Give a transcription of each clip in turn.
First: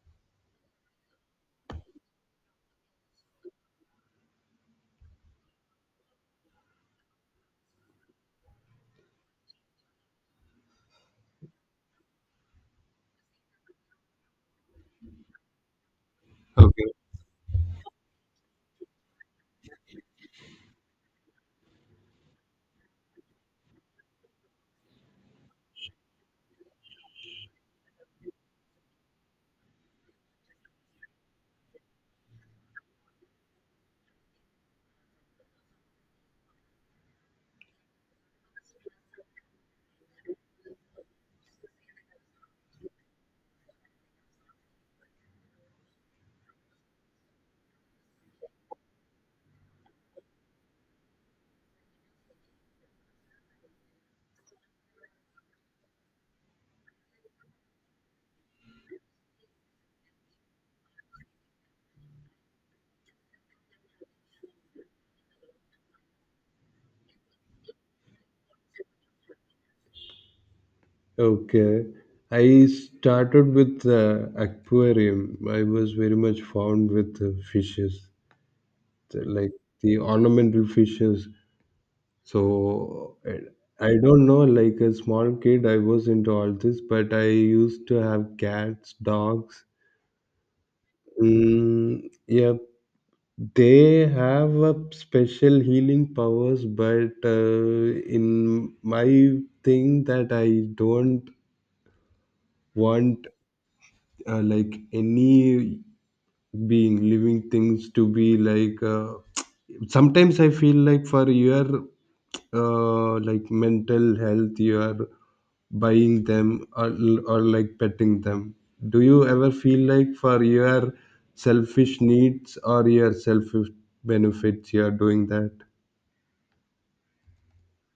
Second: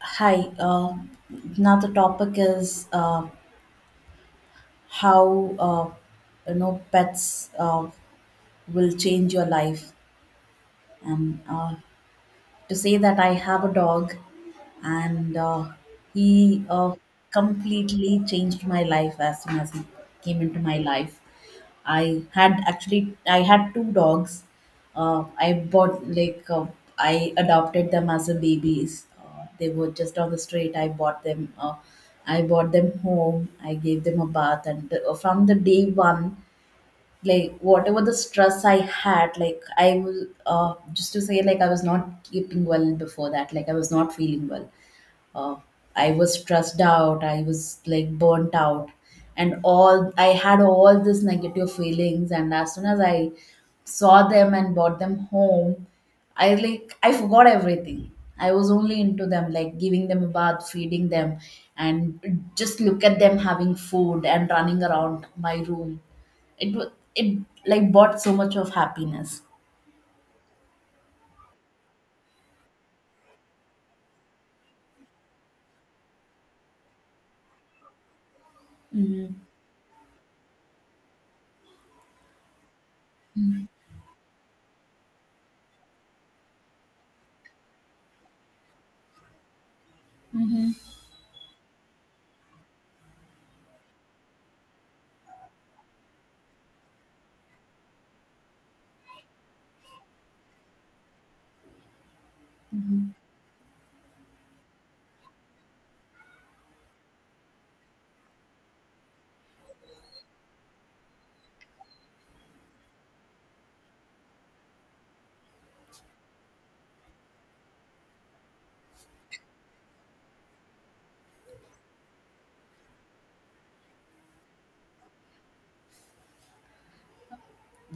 Hi. Now the topic is how pets will change your life. And to say that I have a dog, and he Okay, completely changed my life as soon as he came into my life. I had two dogs. I bought like I adopted them as a babies. They were just on the street. I bought them. I brought them home. I gave them a bath, and from the day one, like whatever the stress I had, like I was just to say, like I was not keeping well before that. Like I was not feeling well, uh, I was stressed out, I was like burnt out, and all I had all these negative feelings. And as soon as I saw them and brought them home, I forgot everything. I was only into them, like giving them a bath, feeding them, and just look at them having food and running around my room. It like brought so much of happiness. okay. I started with aquarium. I was very much fond with fishes, like the ornamental fishes. So I don't know, like a small kid, I was into all this, but I used to have cats, dogs. Mhm. Mm, yeah, they have a special healing powers, but in my thing that I don't want like any being living things to be like sometimes I feel like for your like mental health you are buying them, or like petting them. Do you ever feel like for your selfish needs or your selfish benefits you are doing that?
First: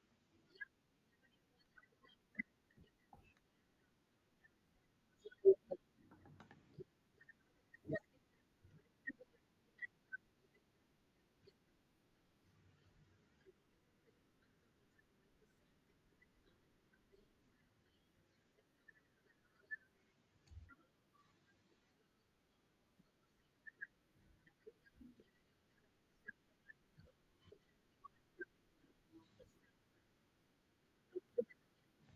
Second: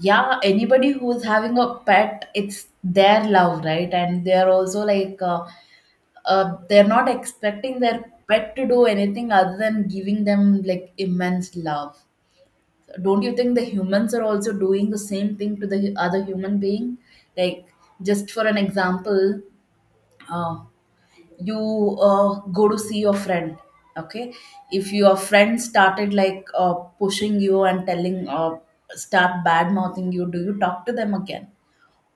Yeah, anybody who's having a pet, it's their love, right? And they're also like they're not expecting their pet to do anything other than giving them like immense love. Don't you think the humans are also doing the same thing to the other human being? Like just for an example, uh, you go to see your friend, okay? If your friend started like pushing you and telling start bad mouthing you, do you talk to them again?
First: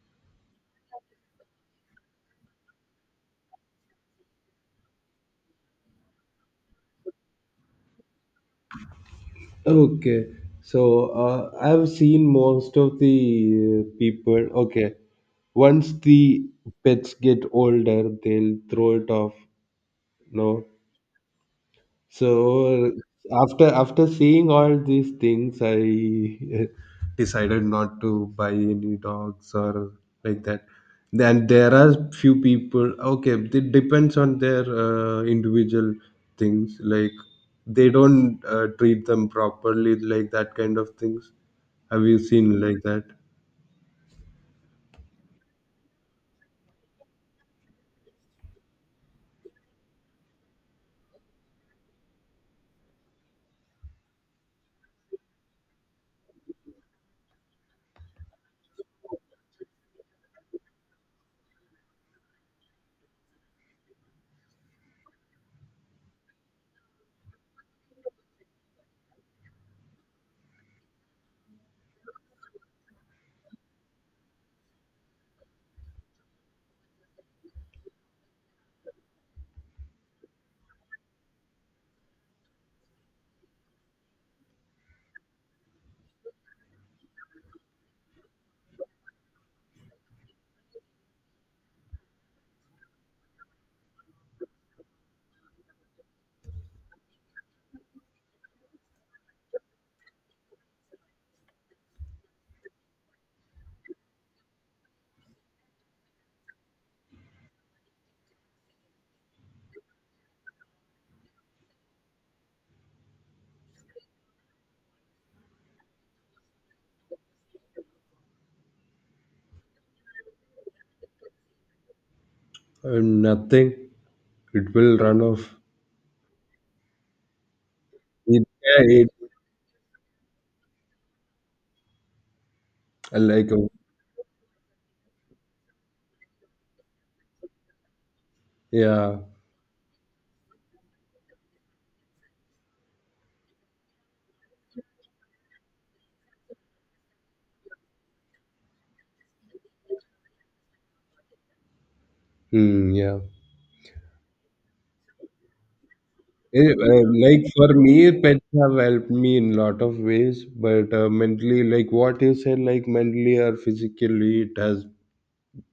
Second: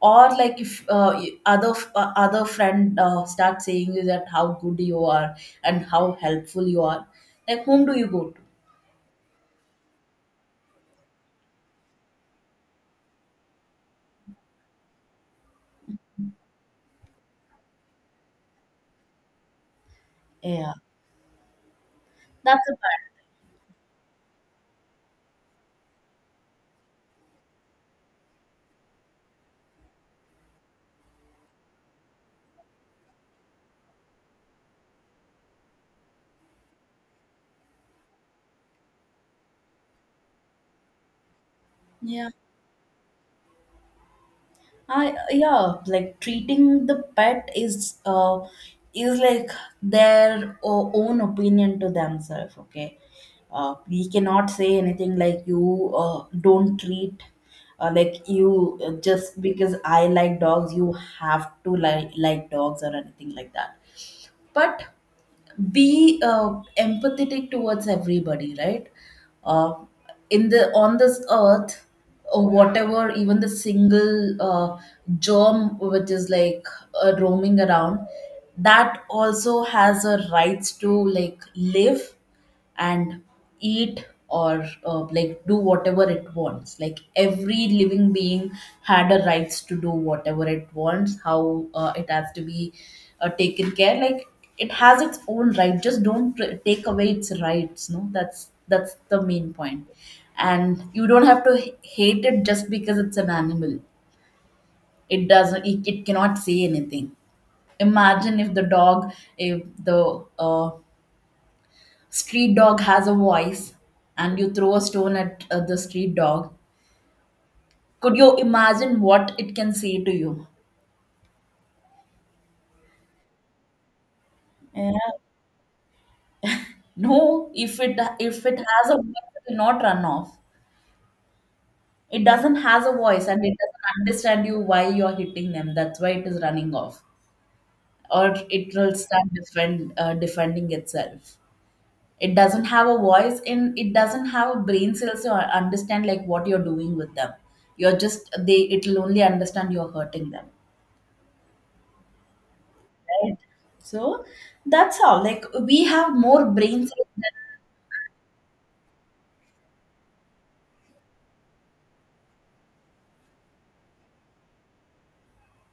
Or like if other friend start saying you that how good you are and how helpful you are, like whom do you go to? Okay, so I've seen most of the people. Okay, once the pets get older, they'll throw it off. No, Yeah, that's a so bad. after seeing all these things, I decided not to buy any dogs or like that. Then there are few people. Okay, it depends on their individual things. Like they don't treat them properly, like that kind of things. Have you yeah seen like that? Yeah, like treating the pet is like their own opinion to themselves, okay? We cannot say anything like, you don't treat, like you just because I like dogs, you have to like dogs or anything like that. But be empathetic towards everybody, right? uh, in the On this earth, or whatever, even the single germ which is like roaming around, that also has a rights to like live and eat or like do whatever it wants. Like every living being had a rights to do whatever it wants. How it has to be taken care, like it has its own right. Just don't take away its rights. No, that's the main point. And you don't have to hate it just because it's an animal. It cannot say anything. Imagine if the dog, if the street dog has a voice, and you throw a stone at the street dog, could you imagine what it can say to you? Nothing. It will Yeah. run off. No, if It, it yeah, has a it voice, it will not run off. It doesn't has a voice, and like it doesn't understand you why you're hitting them. That's why it is running off. Or it will yeah. start defending itself. It doesn't have a voice, and it doesn't have a brain cells to understand like what you're doing with them. You're just they It'll only understand you're hurting them, Hmm, yeah. right? So that's all. Like we have more brain cells than. Like for me, pets have helped me in lot of ways, but mentally, like what you said, like mentally or physically, it has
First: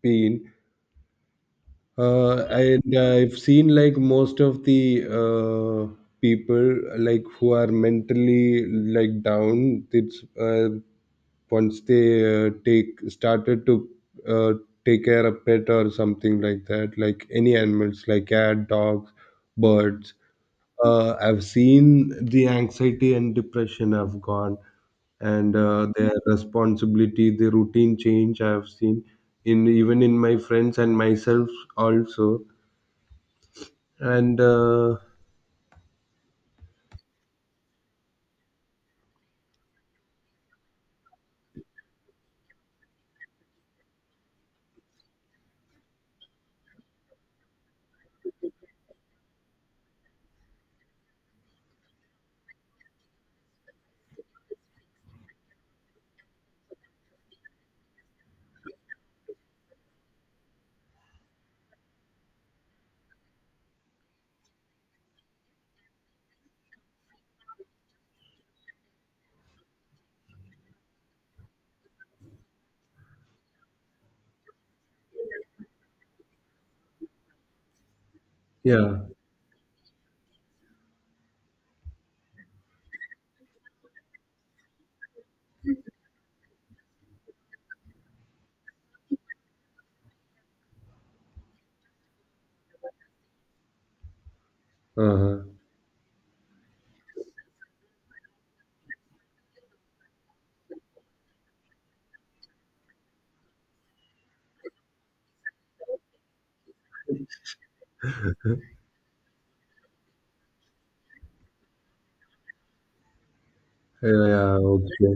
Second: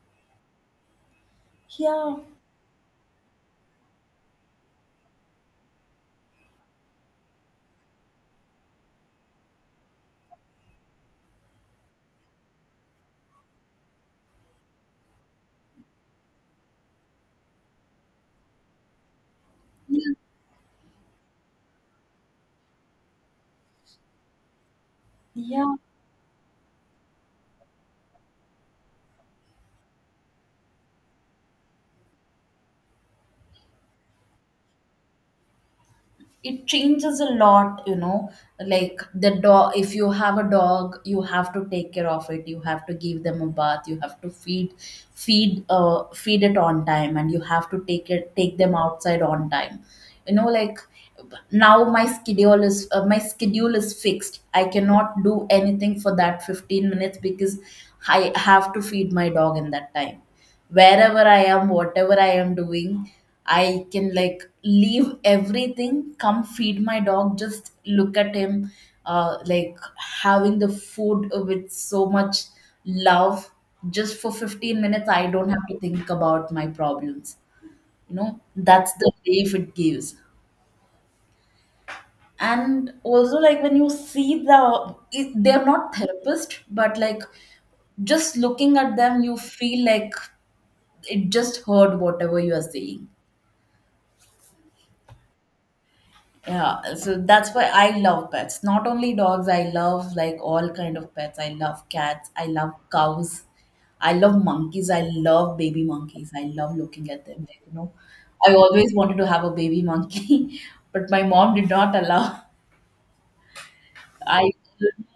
been. Yeah, And I've seen like most of the people like who are mentally like down. It's once they take started to uh, take care of pet or something like that, like any animals, like cat, dogs, birds, I've seen the anxiety and depression have gone, and yeah. Their responsibility, the routine change I've seen in even in my friends and myself also. And It changes a lot, you know. Like the dog, if you have a dog, you have to take care of it. You have to give them a bath. You have to feed it on time, and you have to take them outside on time. You know, like now my schedule is fixed. I cannot do anything for that 15 minutes because I have to feed my dog in that time. Wherever I am, whatever I am doing, I can like leave everything, come feed my dog, just look at him, like having the food with so much love. Just for 15 minutes, I don't have to think about my problems. You know, that's yeah, the relief it gives. And also, like when you see they're not therapist, but like just looking at them, you feel like it just heard whatever you are saying. uh, Yeah, so that's why I love pets. Not only dogs, I love like all kind of pets. I love cats, I love cows, I love monkeys, I love baby monkeys. I love looking at them, like, you know. I always wanted to have a baby monkey, but my mom did not allow. yeah, I yeah, okay.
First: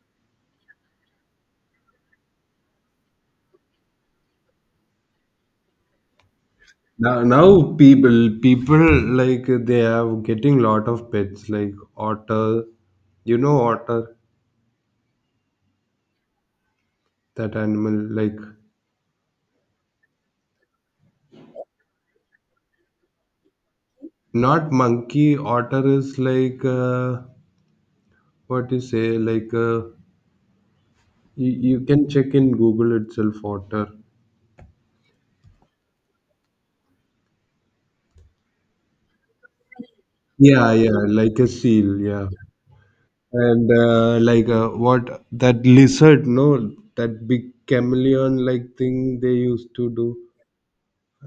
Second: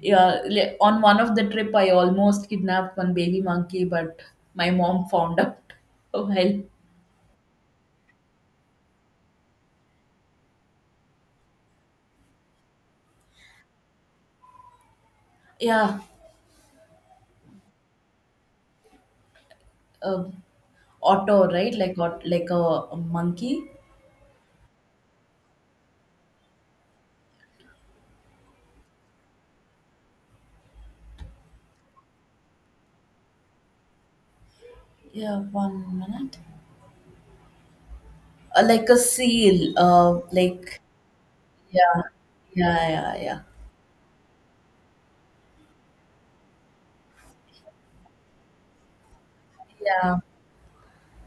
Yeah, on one of the trip, I almost kidnapped one baby monkey, but my mom found out. Well, Now people like they are getting lot of pets like otter. You know otter, yeah, that animal like, um, Otto, right? Like a monkey. not monkey. Otter is like what you say like. You, you can check in Google itself, otter. Yeah, one minute. Like a seal. Yeah, yeah, like a seal, Yeah, yeah. yeah, yeah, yeah, And like what that lizard, no, that big chameleon like thing they used to do. yeah.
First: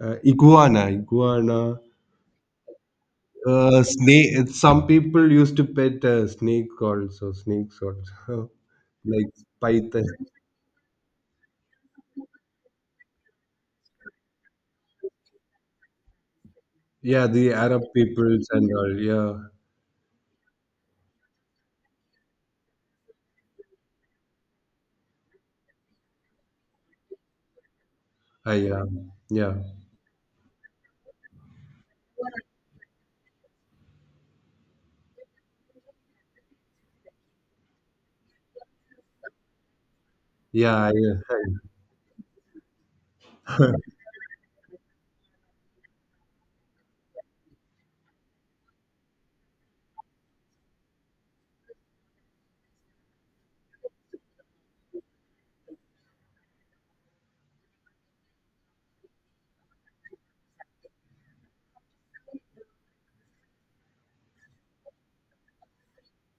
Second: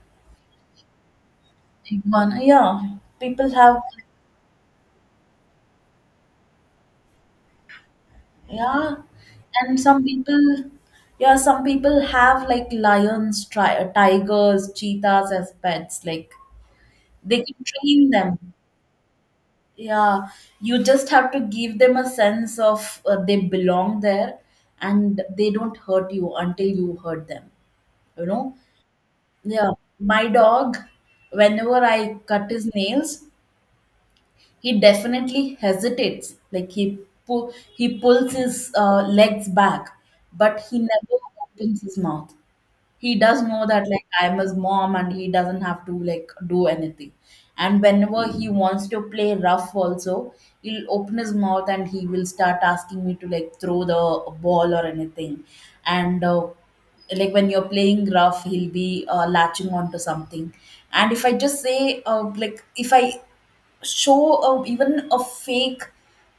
Iguana, iguana. Big one. Yeah, people have. Snake. Some people used to pet snake also, snakes also, Yeah, like and some python. people. Yeah, some people have like lions, tigers, cheetahs as pets. Like Yeah, they the can Arab train peoples them. and all. Yeah, Yeah, you just have to give them a sense of they belong there, and they don't hurt you until you hurt them. You I, know. yeah, yeah, Yeah, my dog, whenever I cut his nails, he definitely hesitates. Like he pulls his legs back, but he yeah. I, never opens his mouth. He does know that like I'm his mom and he doesn't have to like do anything. And whenever he wants to play rough also, he'll open his mouth and he will start asking me to like throw the ball or anything. And like when you're playing rough, he'll be latching onto something. And if I just say, if I show a, even a fake,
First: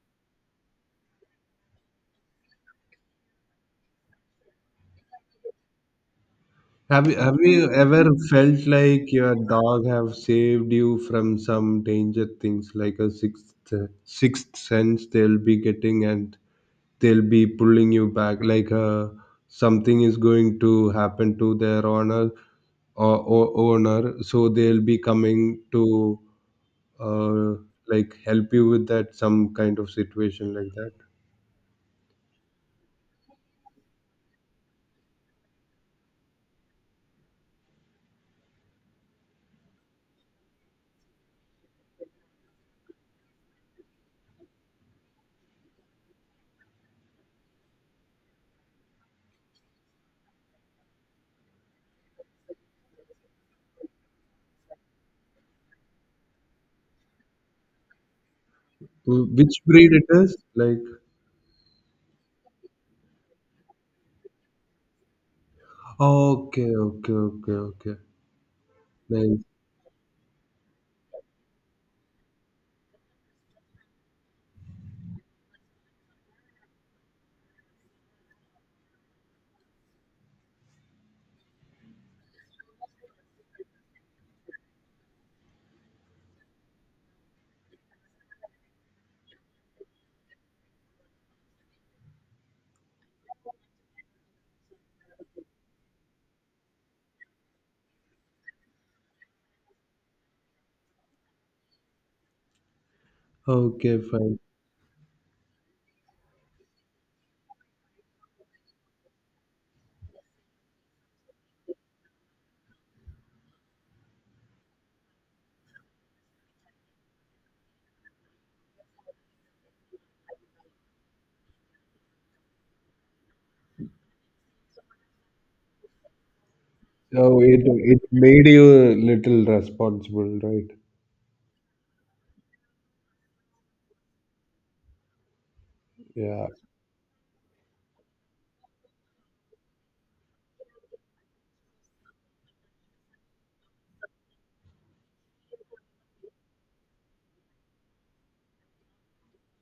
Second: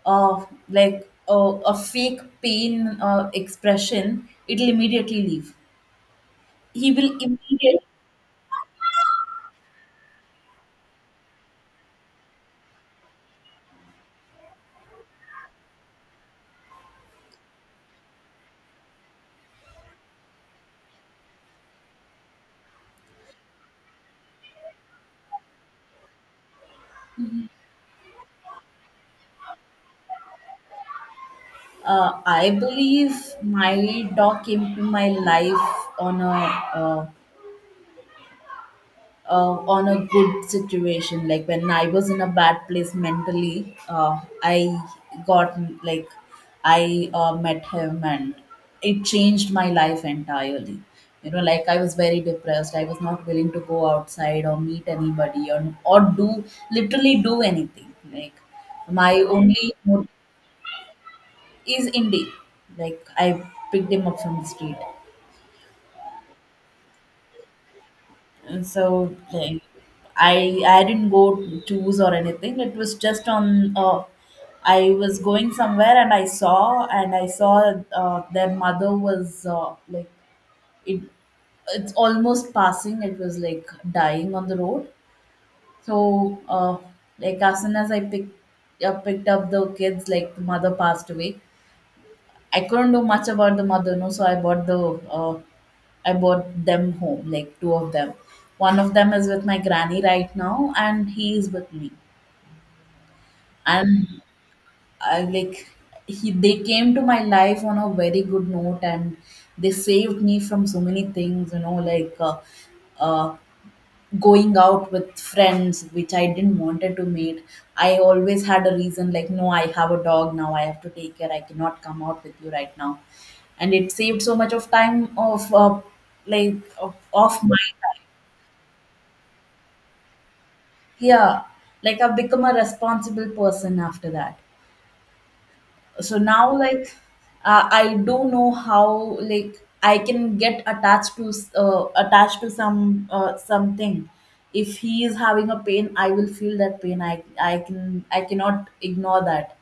a fake pain expression, it'll immediately leave. He Have will you, have you immediately ever felt like your dog have saved you from some danger things like a sixth sense they'll be getting and they'll be pulling you back like something is going to happen to their owner, or owner, so they'll be coming to uh, like help you with that some kind of situation like that. I believe my dog came to my life uh, on a good situation. Like when I was in a bad place mentally, I got, like I met him, and it changed my life entirely. You know, like I was very depressed. I was not willing to go outside or meet anybody, or do literally do anything. Like my Which only breed it is? Like is indie. Like I picked him up from the street. okay, okay, okay, okay. And so Nice. like, I didn't go choose or anything. It was just on. I was going somewhere and I saw their mother was it. It's almost passing. It was like dying on the road. So like as soon as I picked up the kids, like the mother passed away. I couldn't do much about the mother, no. So I bought the, uh, I bought them home, like two of them. One of them is with my granny right now, and he is with me. Okay, And fine. I like he they came to my life on a very good note, and they saved me from so many things. You know, like uh, going out with friends, which I didn't wanted to meet. I always had a reason, like no, I have a dog now. I have to take care. I cannot come out with you right now. And it saved so much of time of, So of my. it made you little responsible, right? Yeah, like I've become a responsible person after that. So Yeah. now, like, I don't know how like I can get attached to some something. If he is having a pain, I will feel that pain. I cannot ignore that.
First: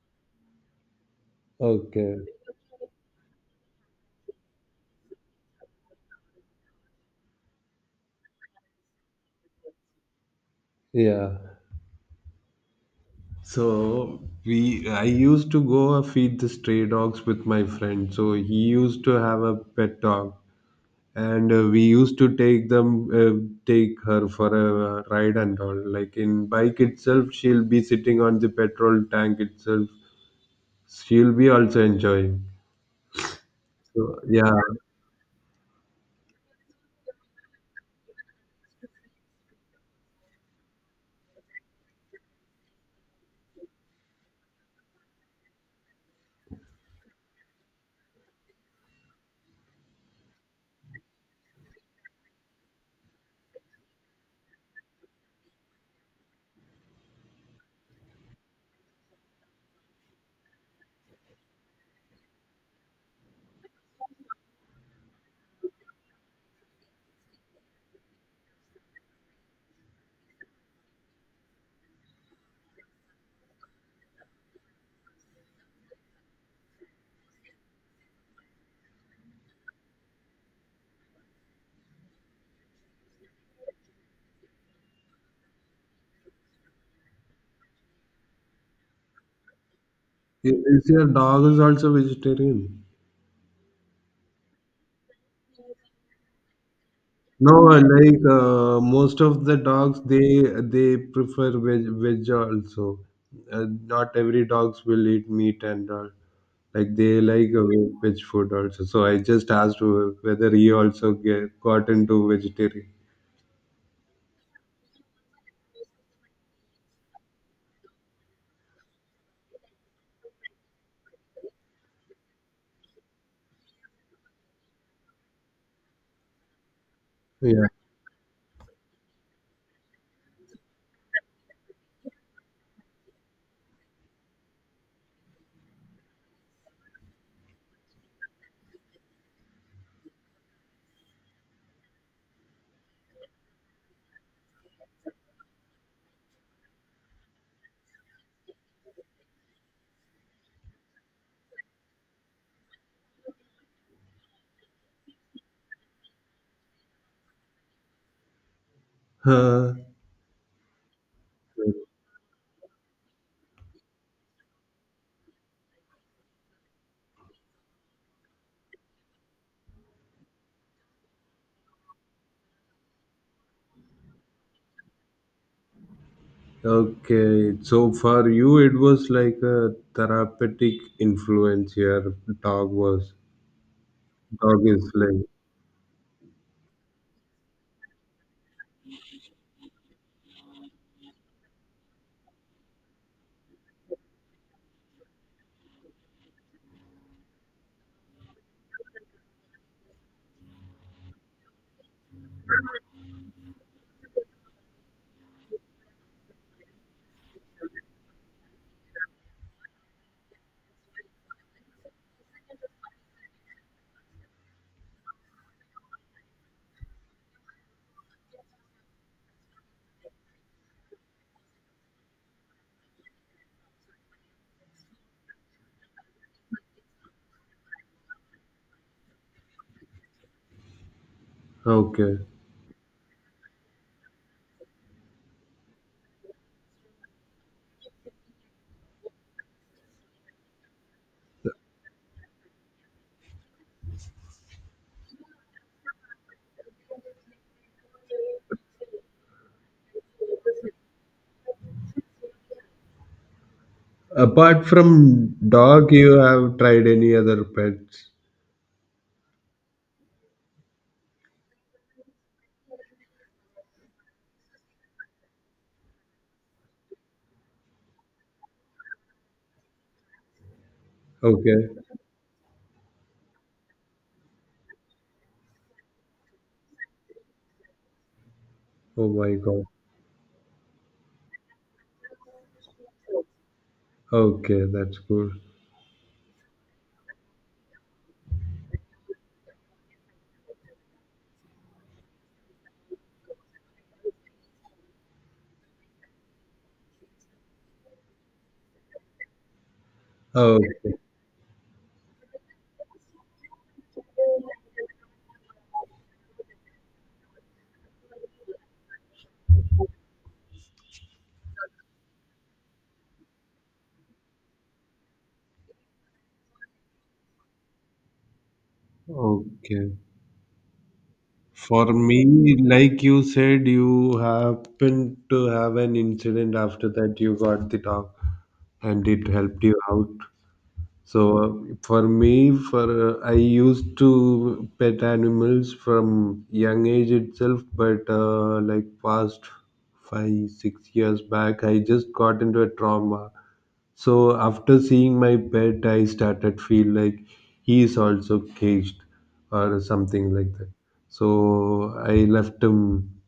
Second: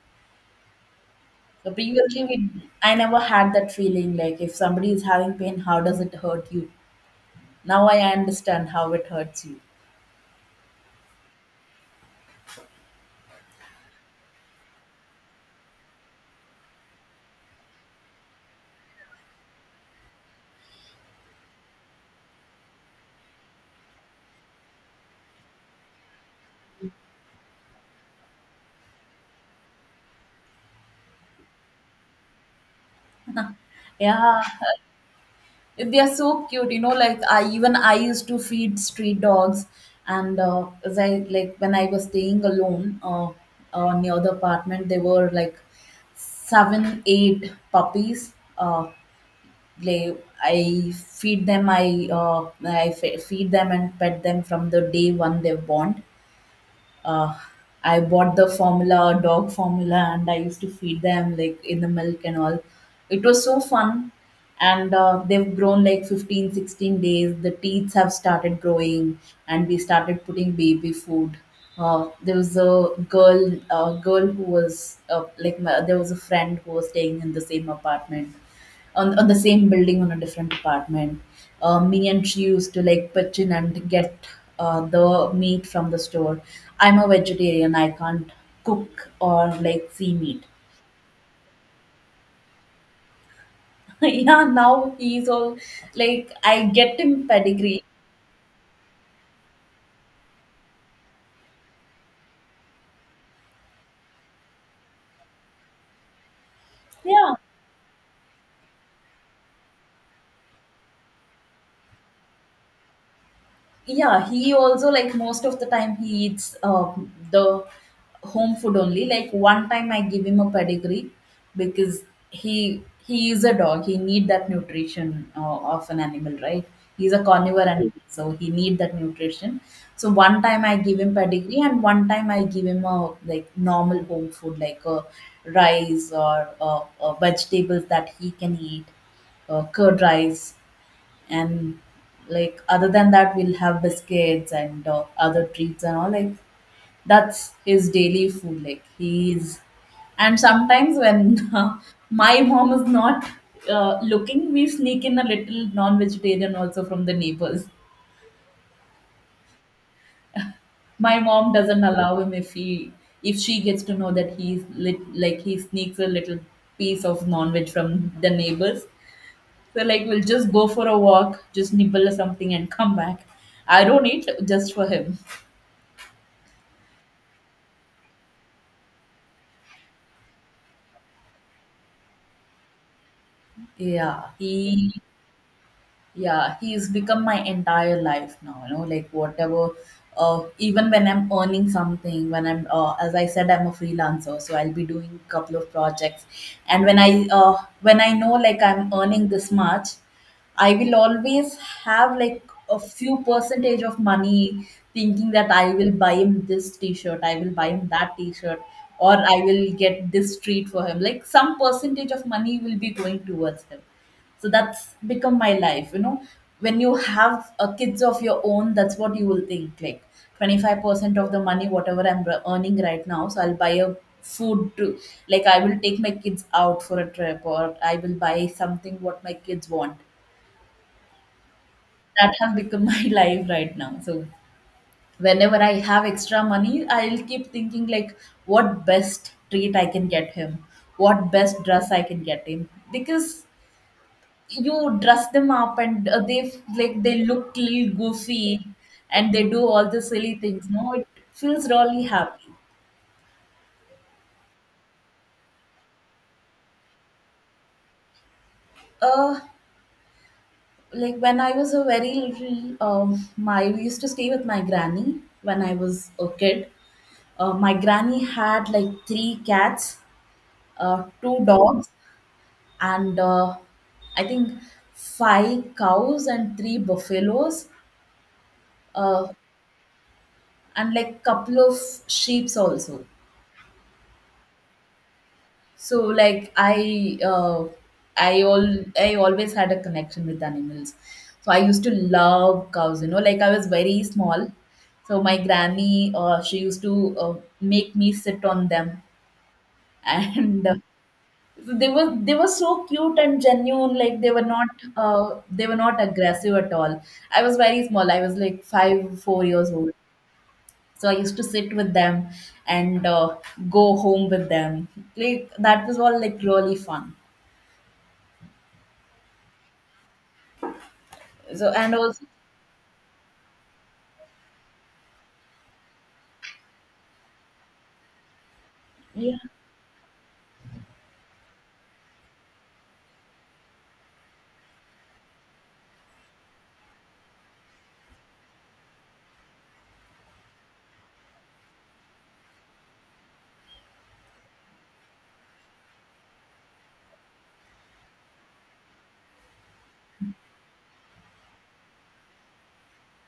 So Okay. previously, I never had that feeling. Like if somebody is having pain, how does it hurt you? Now I understand how it hurts you. Yeah. So we I used to go and feed the stray dogs with my friend. So he used to have a pet dog, and we used to take them, uh, take her for a ride and all. Like in bike itself, she'll be sitting on the petrol tank itself. She'll be also enjoying. So Yeah. yeah, They are so cute, you know. Like I, even I used to feed street dogs, and as I like when I was staying alone, near the apartment, there were like seven, eight puppies. They I feed them. I feed them and pet them from the day one they're born. uh, I bought the formula, dog formula, and I used to feed them like in the milk and all. It was so fun. And they've grown like 15, 16 days. The teeth have started growing, and we started putting baby food. There was a girl who was there was a friend who was staying in the same apartment, on the same building on a different apartment. Me and she used to like pitch in and get the meat from the store. I'm a vegetarian. I can't cook or like see meat. is is your dog is also vegetarian? Yeah, now he's all like I get him No, pedigree. like most of the dogs, they prefer veg also. Not every dogs will eat meat and all. Like they Yeah, like veg food also. So I just asked whether he also get, got into vegetarian. yeah, he also, like, most of the time he eats the home food only. Like, one time I give him a pedigree because he is a dog, he need that nutrition of an animal, right? He's a carnivore. Yeah. Mm. Animal, so he need that nutrition. So one time I give him pedigree and one time I give him, a like, normal home food, like a rice or vegetables that he can eat, curd rice, and like other than that we'll have biscuits and other treats and all. Like, that's his daily food. Like, he's and sometimes when my mom is not looking, we sneak in a little non-vegetarian also from the neighbors. Huh. My mom doesn't allow him. If he, if she gets to know that he's lit, like, he sneaks a little piece of non-veg from the neighbors. So, like, we'll just go for a walk, just nibble something and come back. I don't eat just for him. Okay. So for you, it was like a therapeutic influence. Your dog was Yeah, dog is, he like, yeah, he's become my entire life now, you know, like whatever. Even when I'm earning something, when I'm as I said, I'm a freelancer, so I'll be doing a couple of projects. And when I when I know, like, I'm earning this much, I will always have, like, a few percentage of money, thinking that I will buy him this t-shirt, I will buy him that t-shirt, or I will get this treat for him. Like, some percentage of money will be going towards him. So that's become my life, you know. When you have kids of your own, that's what you will think. Like, 25% of the money whatever I'm r- earning right now, so I'll buy a food to, like, I will take my kids out for a trip, or I will buy something what my kids want. okay. That has become my life right now. So whenever I have extra money, I'll keep thinking like what best treat I can get him, what best dress I can get him, because you dress them up and they, like, they look little goofy, and they do all the silly things, no, it feels really happy. Apart from dog, you have tried any other pets? uh like, when I was a very little, my, we used to stay with my granny when I was a kid. My granny had like 3 cats, two Okay. dogs and I think 5 cows and 3 buffaloes, Oh uh, my God. and like couple of sheeps also. Okay, that's cool. So, like, I all, I always had a connection with animals. So I used to love cows, you know, like I was very small. So my granny she used to make me sit on them and Okay. They were so cute and genuine, like, they were not aggressive at all. I was very small. I was like 5 4 years old. So I used to sit with them and go home with them. Like, that was all, like, really fun. Okay. So For and also, me, like you said, you happened to have an incident after that you got the dog and it yeah, helped you out. So for me, for I used to pet animals from young age itself, but like past 5 6 years back, I just got into a trauma. So after seeing my pet, I started feel like he is also caged or something like that. So I left him,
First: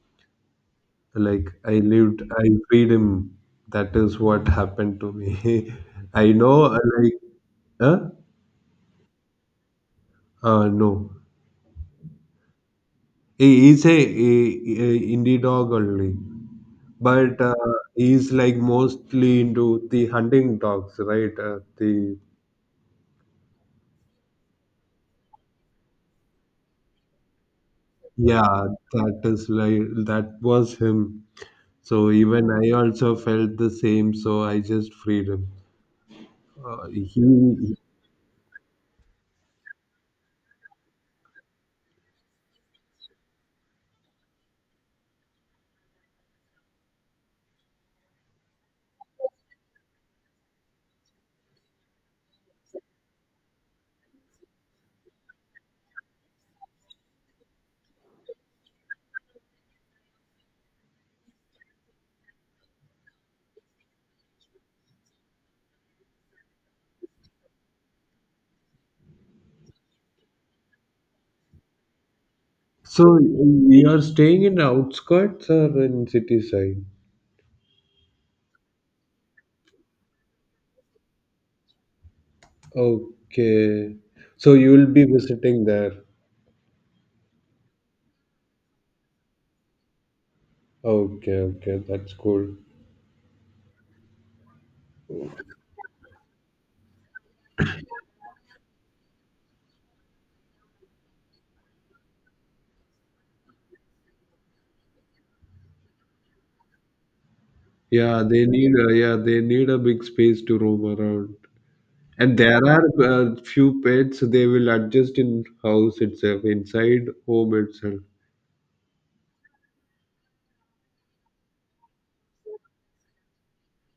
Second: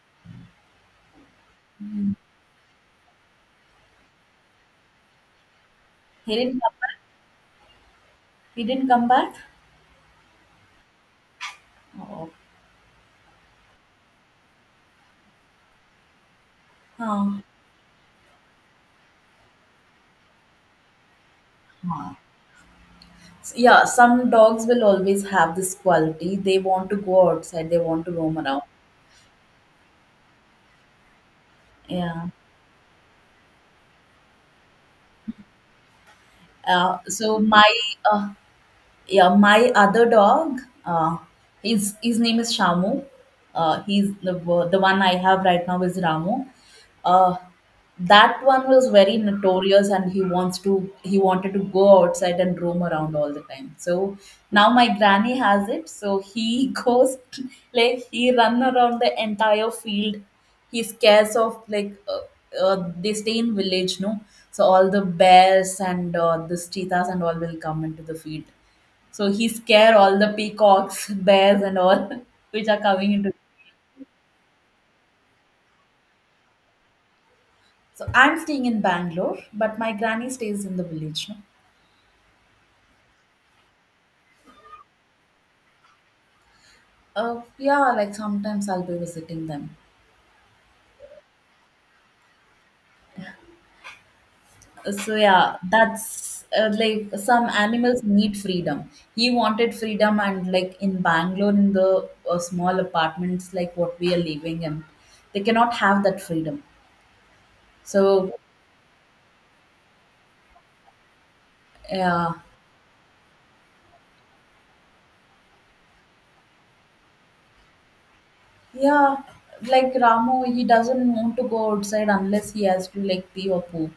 like I freed him. That is what happened to me. I he didn't know, come back. like, huh? He didn't come back. No. Oh, He is a indie dog only, but oh, he is like mostly into the hunting dogs, right? Huh. The Yeah, some dogs will always have this quality. They want to go outside. They want to roam around. yeah, that is like, that was him. So Yeah. even I also felt the same. So I just freed him. He So my uh, yeah, my other dog uh his name is Shamu. He's the one I have right now is Ramu. uh that one was very notorious and he wants to, he wanted to go outside and roam around all the time. So now my granny has it, so he goes, like, he run around the entire field. He scares off like they stay in village, no? So all the bears and the cheetahs and all will come into the field. So he scare all the peacocks, bears, and all which are coming so into. you are staying in outskirts or in city side? So I'm staying in Bangalore, but my granny stays in the village. No? Okay, so you will be visiting there. Yeah, like sometimes I'll be visiting them. Okay, okay, that's cool. So yeah, that's like, some animals need freedom. He wanted freedom, and like in Bangalore, in the small apartments, like what we are living in, they cannot have that freedom. Yeah, So they need a big space to roam around. yeah, And there are few pets they will adjust in house itself, inside home itself. yeah, like Ramu, he doesn't want to go outside unless he has to, like, pee or poop.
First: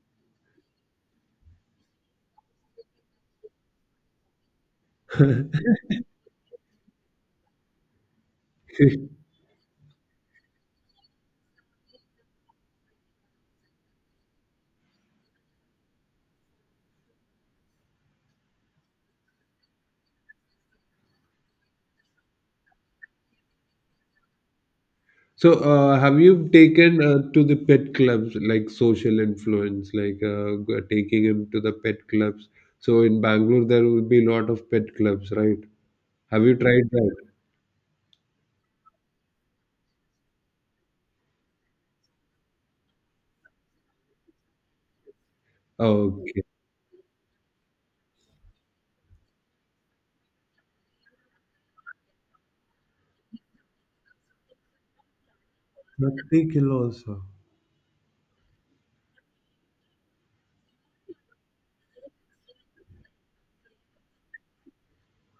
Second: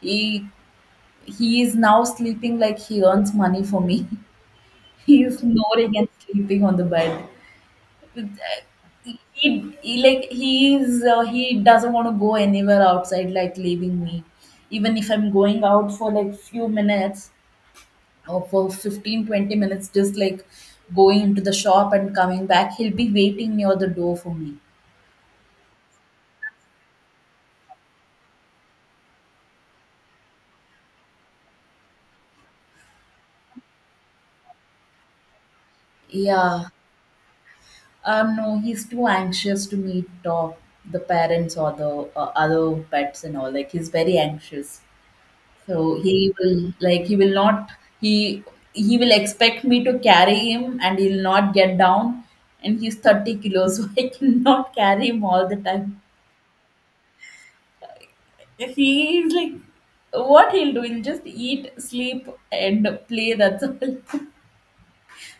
He he is now sleeping, like he earns money for me. He is snoring and sleeping on the bed. He, like, he is he doesn't want to go anywhere outside, like, leaving me. Even if I'm going out for like few minutes or for 15 20 minutes, just like going into the shop and coming back, he'll be waiting near the door for me. So, have you taken to the pet clubs like social influence, like taking him to the pet clubs? So in Bangalore there will be a lot of pet clubs, right? Have you Yeah, tried that? um, no, he's too anxious to meet the parents or the other pets and all. Like, he's very anxious, so he Okay. will, like, he will not he he will expect me to carry him, and he'll not get down. And he's 30 kilos, so I cannot carry him all the time. 30 kilos, huh? If he is like, what he'll do? He'll just eat, sleep, and play. That's all.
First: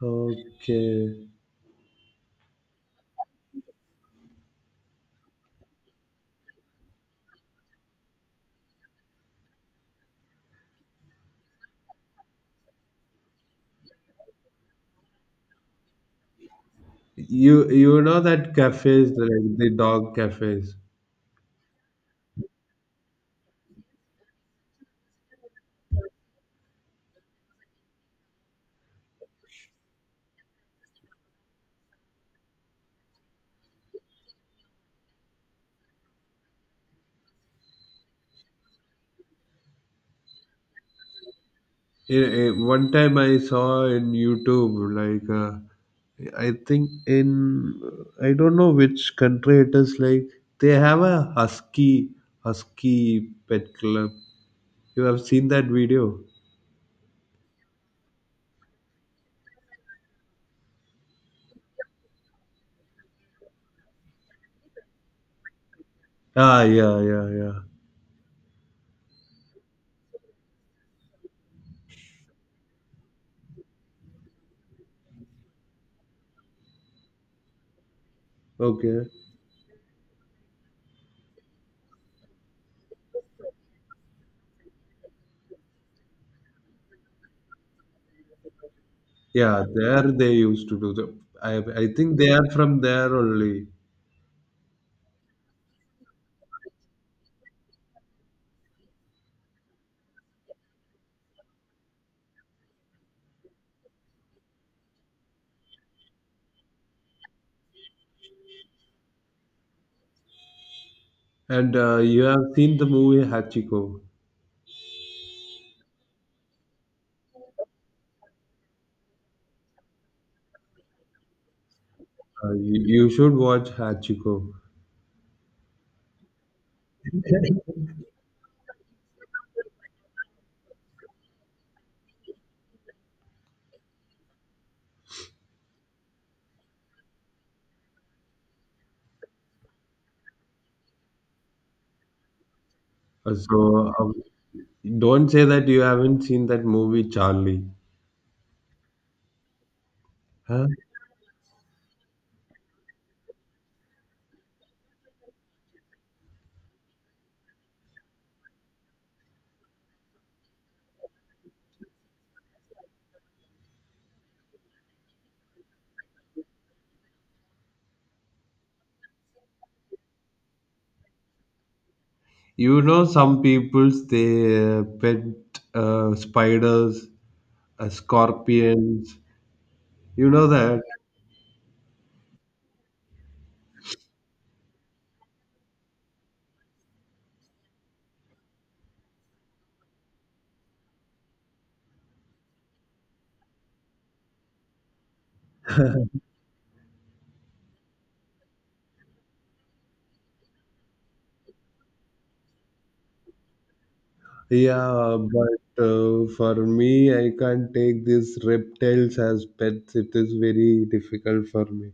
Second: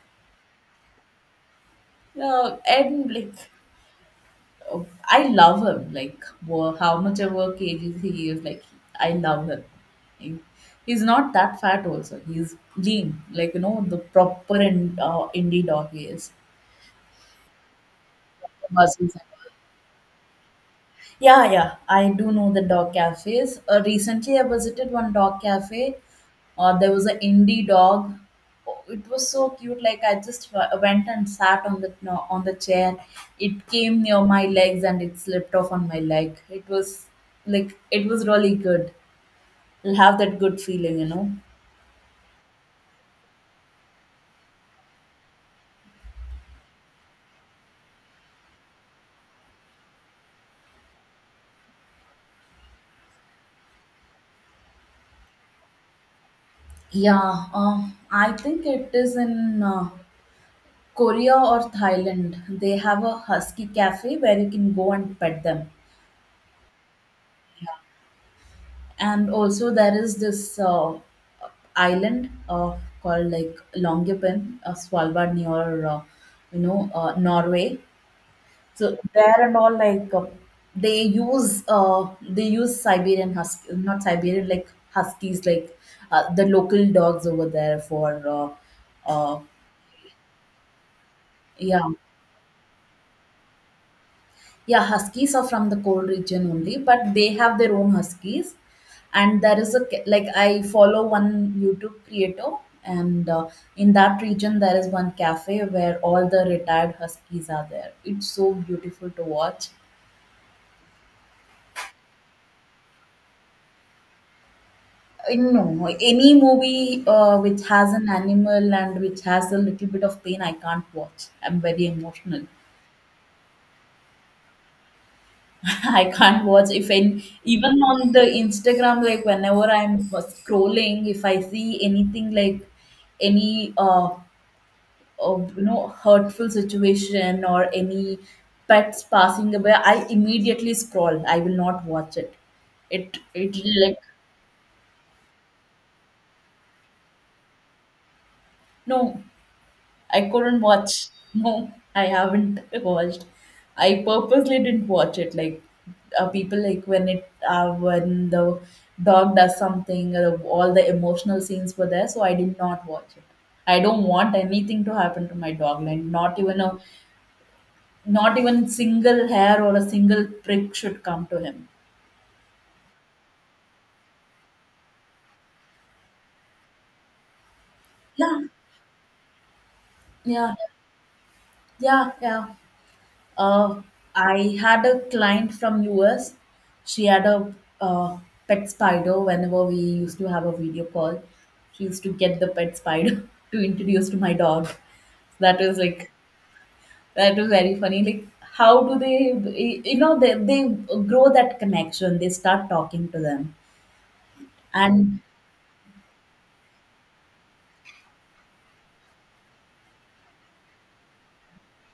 Okay. And like, oh, I love him. Like, wo- how much ever cagey he is, like, I love him. He- He's not that fat, also. He's lean, like, you know, the proper in, indie dog he is. You know that cafes Muscles. like the dog cafes. Yeah, yeah, I do know the dog cafes. Recently, I visited one dog cafe. There was an indie dog. Oh, it was so cute. Like, I just w- went and sat on the no, on the chair. It came near my legs and it slipped off on my leg. It was, like, it was really good. You'll have that good feeling, you know. One time I saw in YouTube, like I think in I don't know which country it is. Like they have a husky pet club. You have seen that video? Yeah, I think it is in Korea or Thailand. They have a husky cafe where you can go and pet them. Ah, yeah, yeah, yeah. And also there is this island called like Longyearbyen, Svalbard near you know, Norway. So Okay, there and all like they use Siberian husky, not Siberian like huskies, like the local dogs over there for uh, yeah. There they used to do the. I yeah. I think they are from there only. Yeah, huskies are from the cold region only, but they have their own huskies. And there is a ca- like, I follow one YouTube creator, and in that region there is one cafe where all the retired huskies are there. It's so beautiful to watch. And you have seen the movie Hachiko. No, any movie which has an animal and which has a little bit of pain, I can't watch. I'm very emotional. You, you should watch Hachiko. I can't watch if in even on the Instagram, like, whenever I'm scrolling, if I see anything like any you know, hurtful situation or any pets passing away, I immediately scroll. I will not watch it. it it so, like, don't say that you haven't seen that movie, Charlie. no, I couldn't Huh? watch. No, I haven't watched. I purposely didn't watch it. Like people, like, when it when the dog does something, all the emotional scenes were there, so I did not watch it. I don't want anything to happen to my dog, like, not even a, not even single hair or a single prick should come to him. You know, some people's they pet spiders, Yeah, scorpions. You know yeah, that? yeah, yeah. Uh, I had a client from US. She had a uh, pet spider. Whenever we used to have a video call, she used to get the pet spider to introduce to my dog. That was like, that was very funny. Like, how do they y- you know, they grow that connection. They start talking to them. Yeah, And but for me, I can't take these reptiles as pets. It is very difficult for me.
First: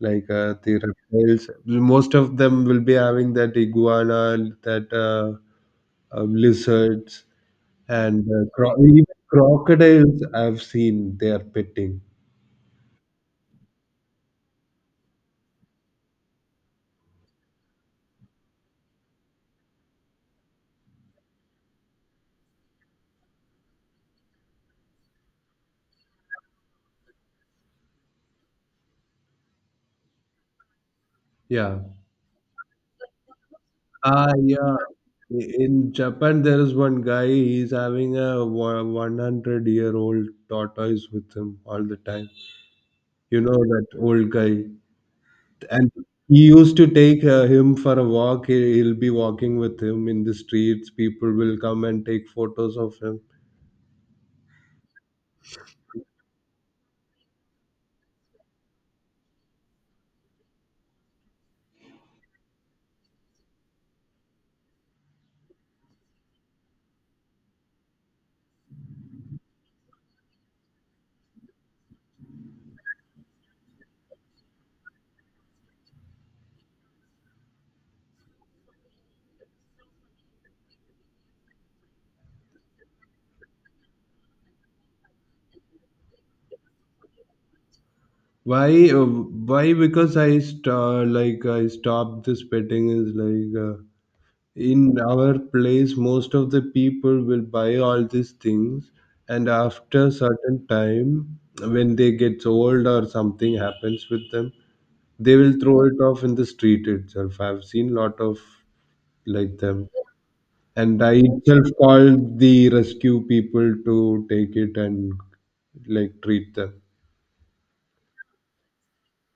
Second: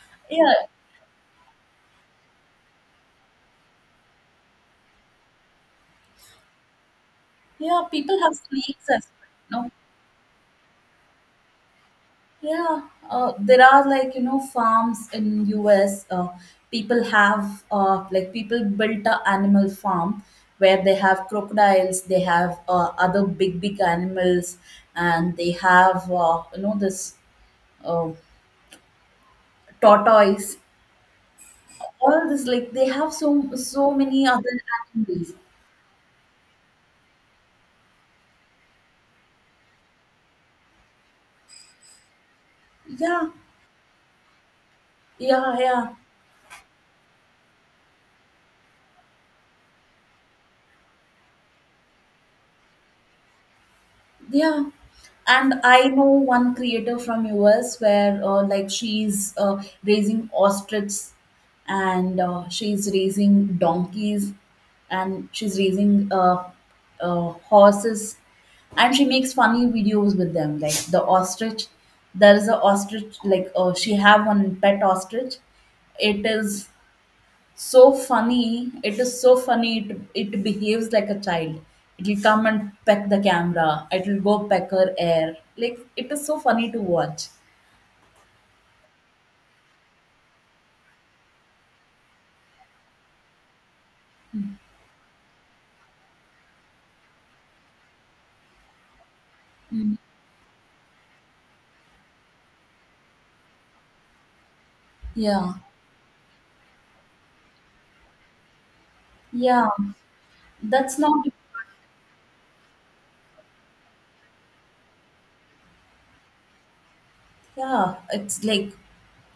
Like yeah, the reptiles, most of them will be having that iguana, that lizards. yeah, people And have snakes as even well. crocodiles I've seen they are petting. Yeah, there are, like, you know, farms in US. People have like, people built a animal farm where they have crocodiles, they have other big big animals, and they have you know, this uh, tortoise. Yeah. All this, like, they have so so many Ah, other yeah. animals. In Japan, there is one guy. He's having a 100-year old tortoise with him all the time. Yeah, You know that old guy, yeah, and yeah. he used to take him for a walk. He'll be walking with him in the streets. People will come and take photos of him. Yeah. And I know one creator from US where like, she's raising ostriches, and she's raising donkeys and she's raising horses, and she makes funny videos with them, like the ostrich, there is a ostrich, like she have one pet ostrich. It is so funny. It is so funny. It behaves like a child. It will come and peck the camera. It will go peck her air. Like, it is so funny to watch. Why? uh, Why? Because like I stopped this petting is like. In our place, most of the people will buy all these things, and after certain time when they get old or something happens with them, they will Yeah, throw it off in the street itself. I've seen lot of like yeah. them, That's and I not. itself called the rescue people to take it and like treat them. Yeah, it's like,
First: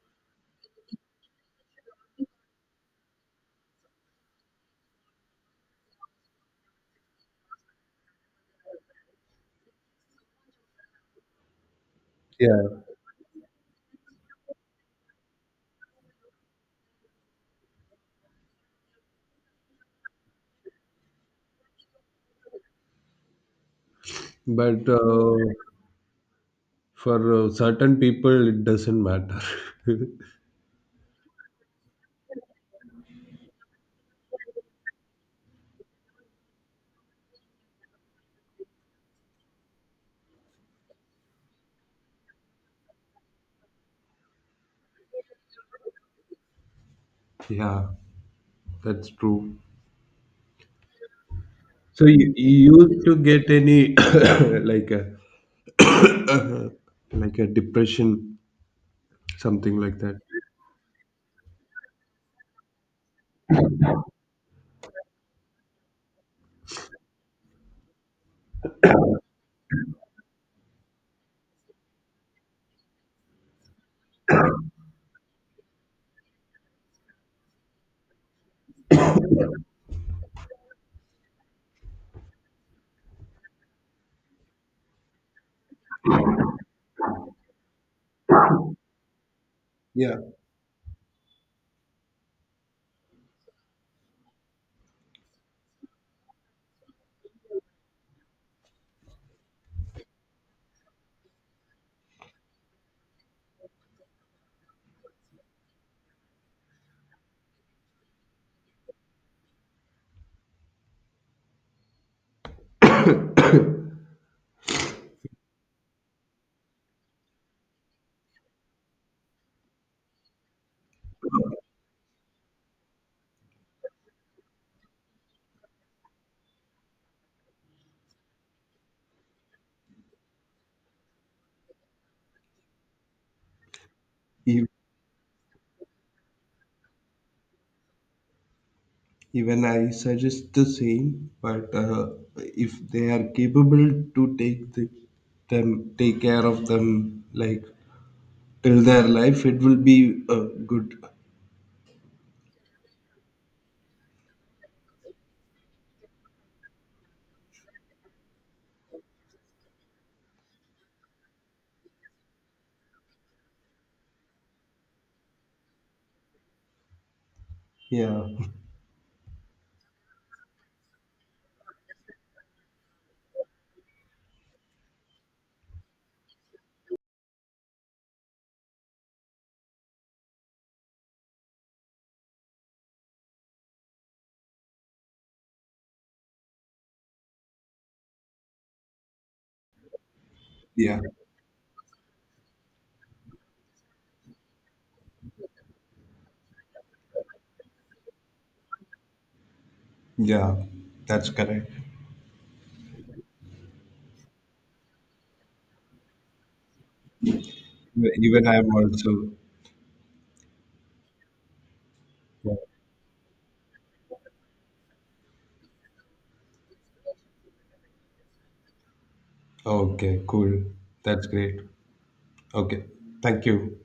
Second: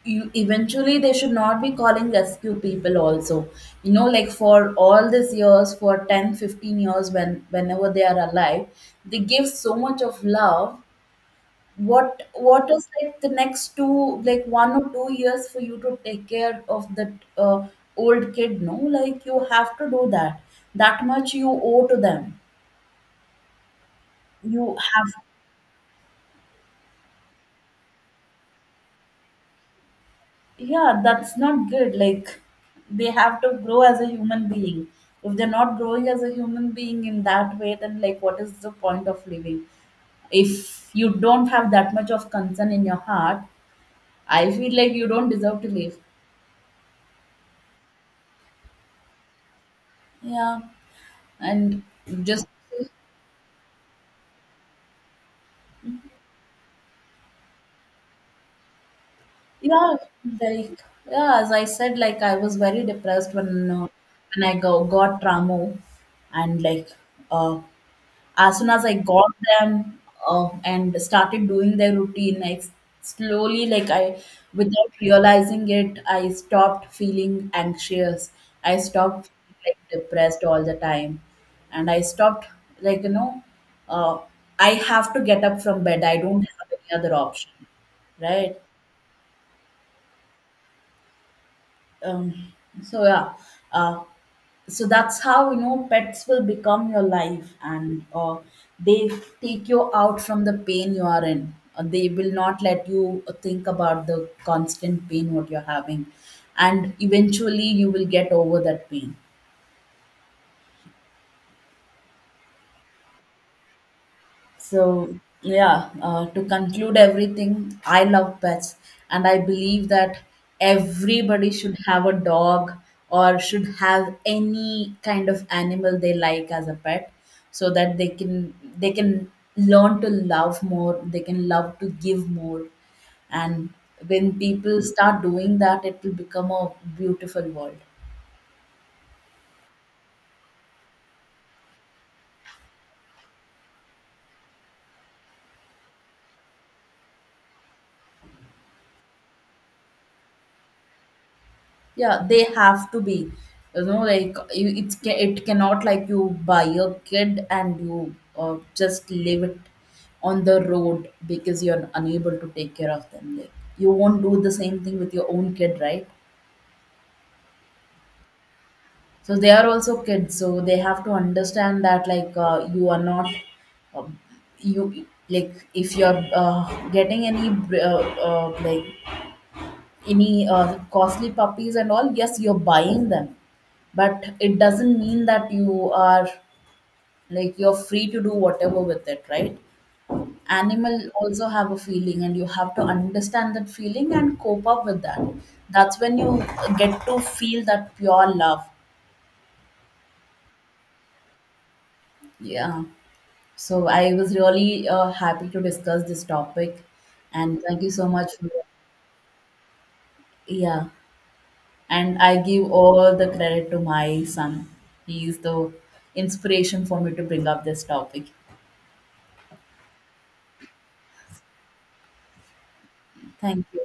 you eventually they should not be calling rescue people also, you know, like, for all these years, for 10, 15 years when, whenever they are alive, they give so much of love. What Yeah, is like the next two like 1 or 2 years for you to take care of that old kid? No, like, you have to do that. That much you owe to them. You but have, for certain people it doesn't matter. yeah, that's not good. Like, they have to grow as a human being. If they're not growing as a human being in that way, then, like, what is the point of living? If you don't have that much of concern in your heart, I feel like you don't deserve to live. Yeah, that's true. Yeah, and So you, just you used to get any like a like a depression, something yeah, like that. like yeah, as I said, like, I was very depressed when I go, got Tramo, and like uh, as soon as I got them and started doing their routine, I s- slowly, like, I, without realizing it, I stopped feeling anxious. I stopped feeling, like, depressed all the time, and I stopped like, you know, uh, I have to get up from bed. I don't have any other option, right? Yeah, Um, so yeah, uh, so that's how, you know, pets will become your life and they take you out from the pain you are in. They will not let you think about the constant pain what you're having, and eventually you will get over that pain. So, yeah, to conclude everything, I love pets, and I believe that everybody should have a dog or should have any kind of animal they like as a pet, so that they can, they can learn to love more, they can love to give more, and when ev- people start doing that, it will become a beautiful world. even I suggest the same, but if they are capable to take care of them, like till their life, it will be good. Yeah, they have to be. You know, like, you, it's ca- it cannot, like, you buy a kid and you just leave it on the road because you're unable to take care of them. Like, you won't do the same thing with your own kid, right? Yeah, So they are also kids, so they have to understand that like you are not um, you, like, if you're getting any uh, like, any costly puppies and all, yes you're buying them, but it doesn't mean that you are, like, you're free to do whatever with it, right? Animal yeah, also have a feeling and you have to understand that feeling and cope up with that. That's when you get to feel that pure love. yeah, that's correct. Yeah, so I was really happy to discuss this topic and thank you so much Even for I'm also. yeah, and I Yeah. give all the credit to my son. He is the inspiration for me to bring up this topic. Okay, cool. That's great. Okay, thank Thank you. you.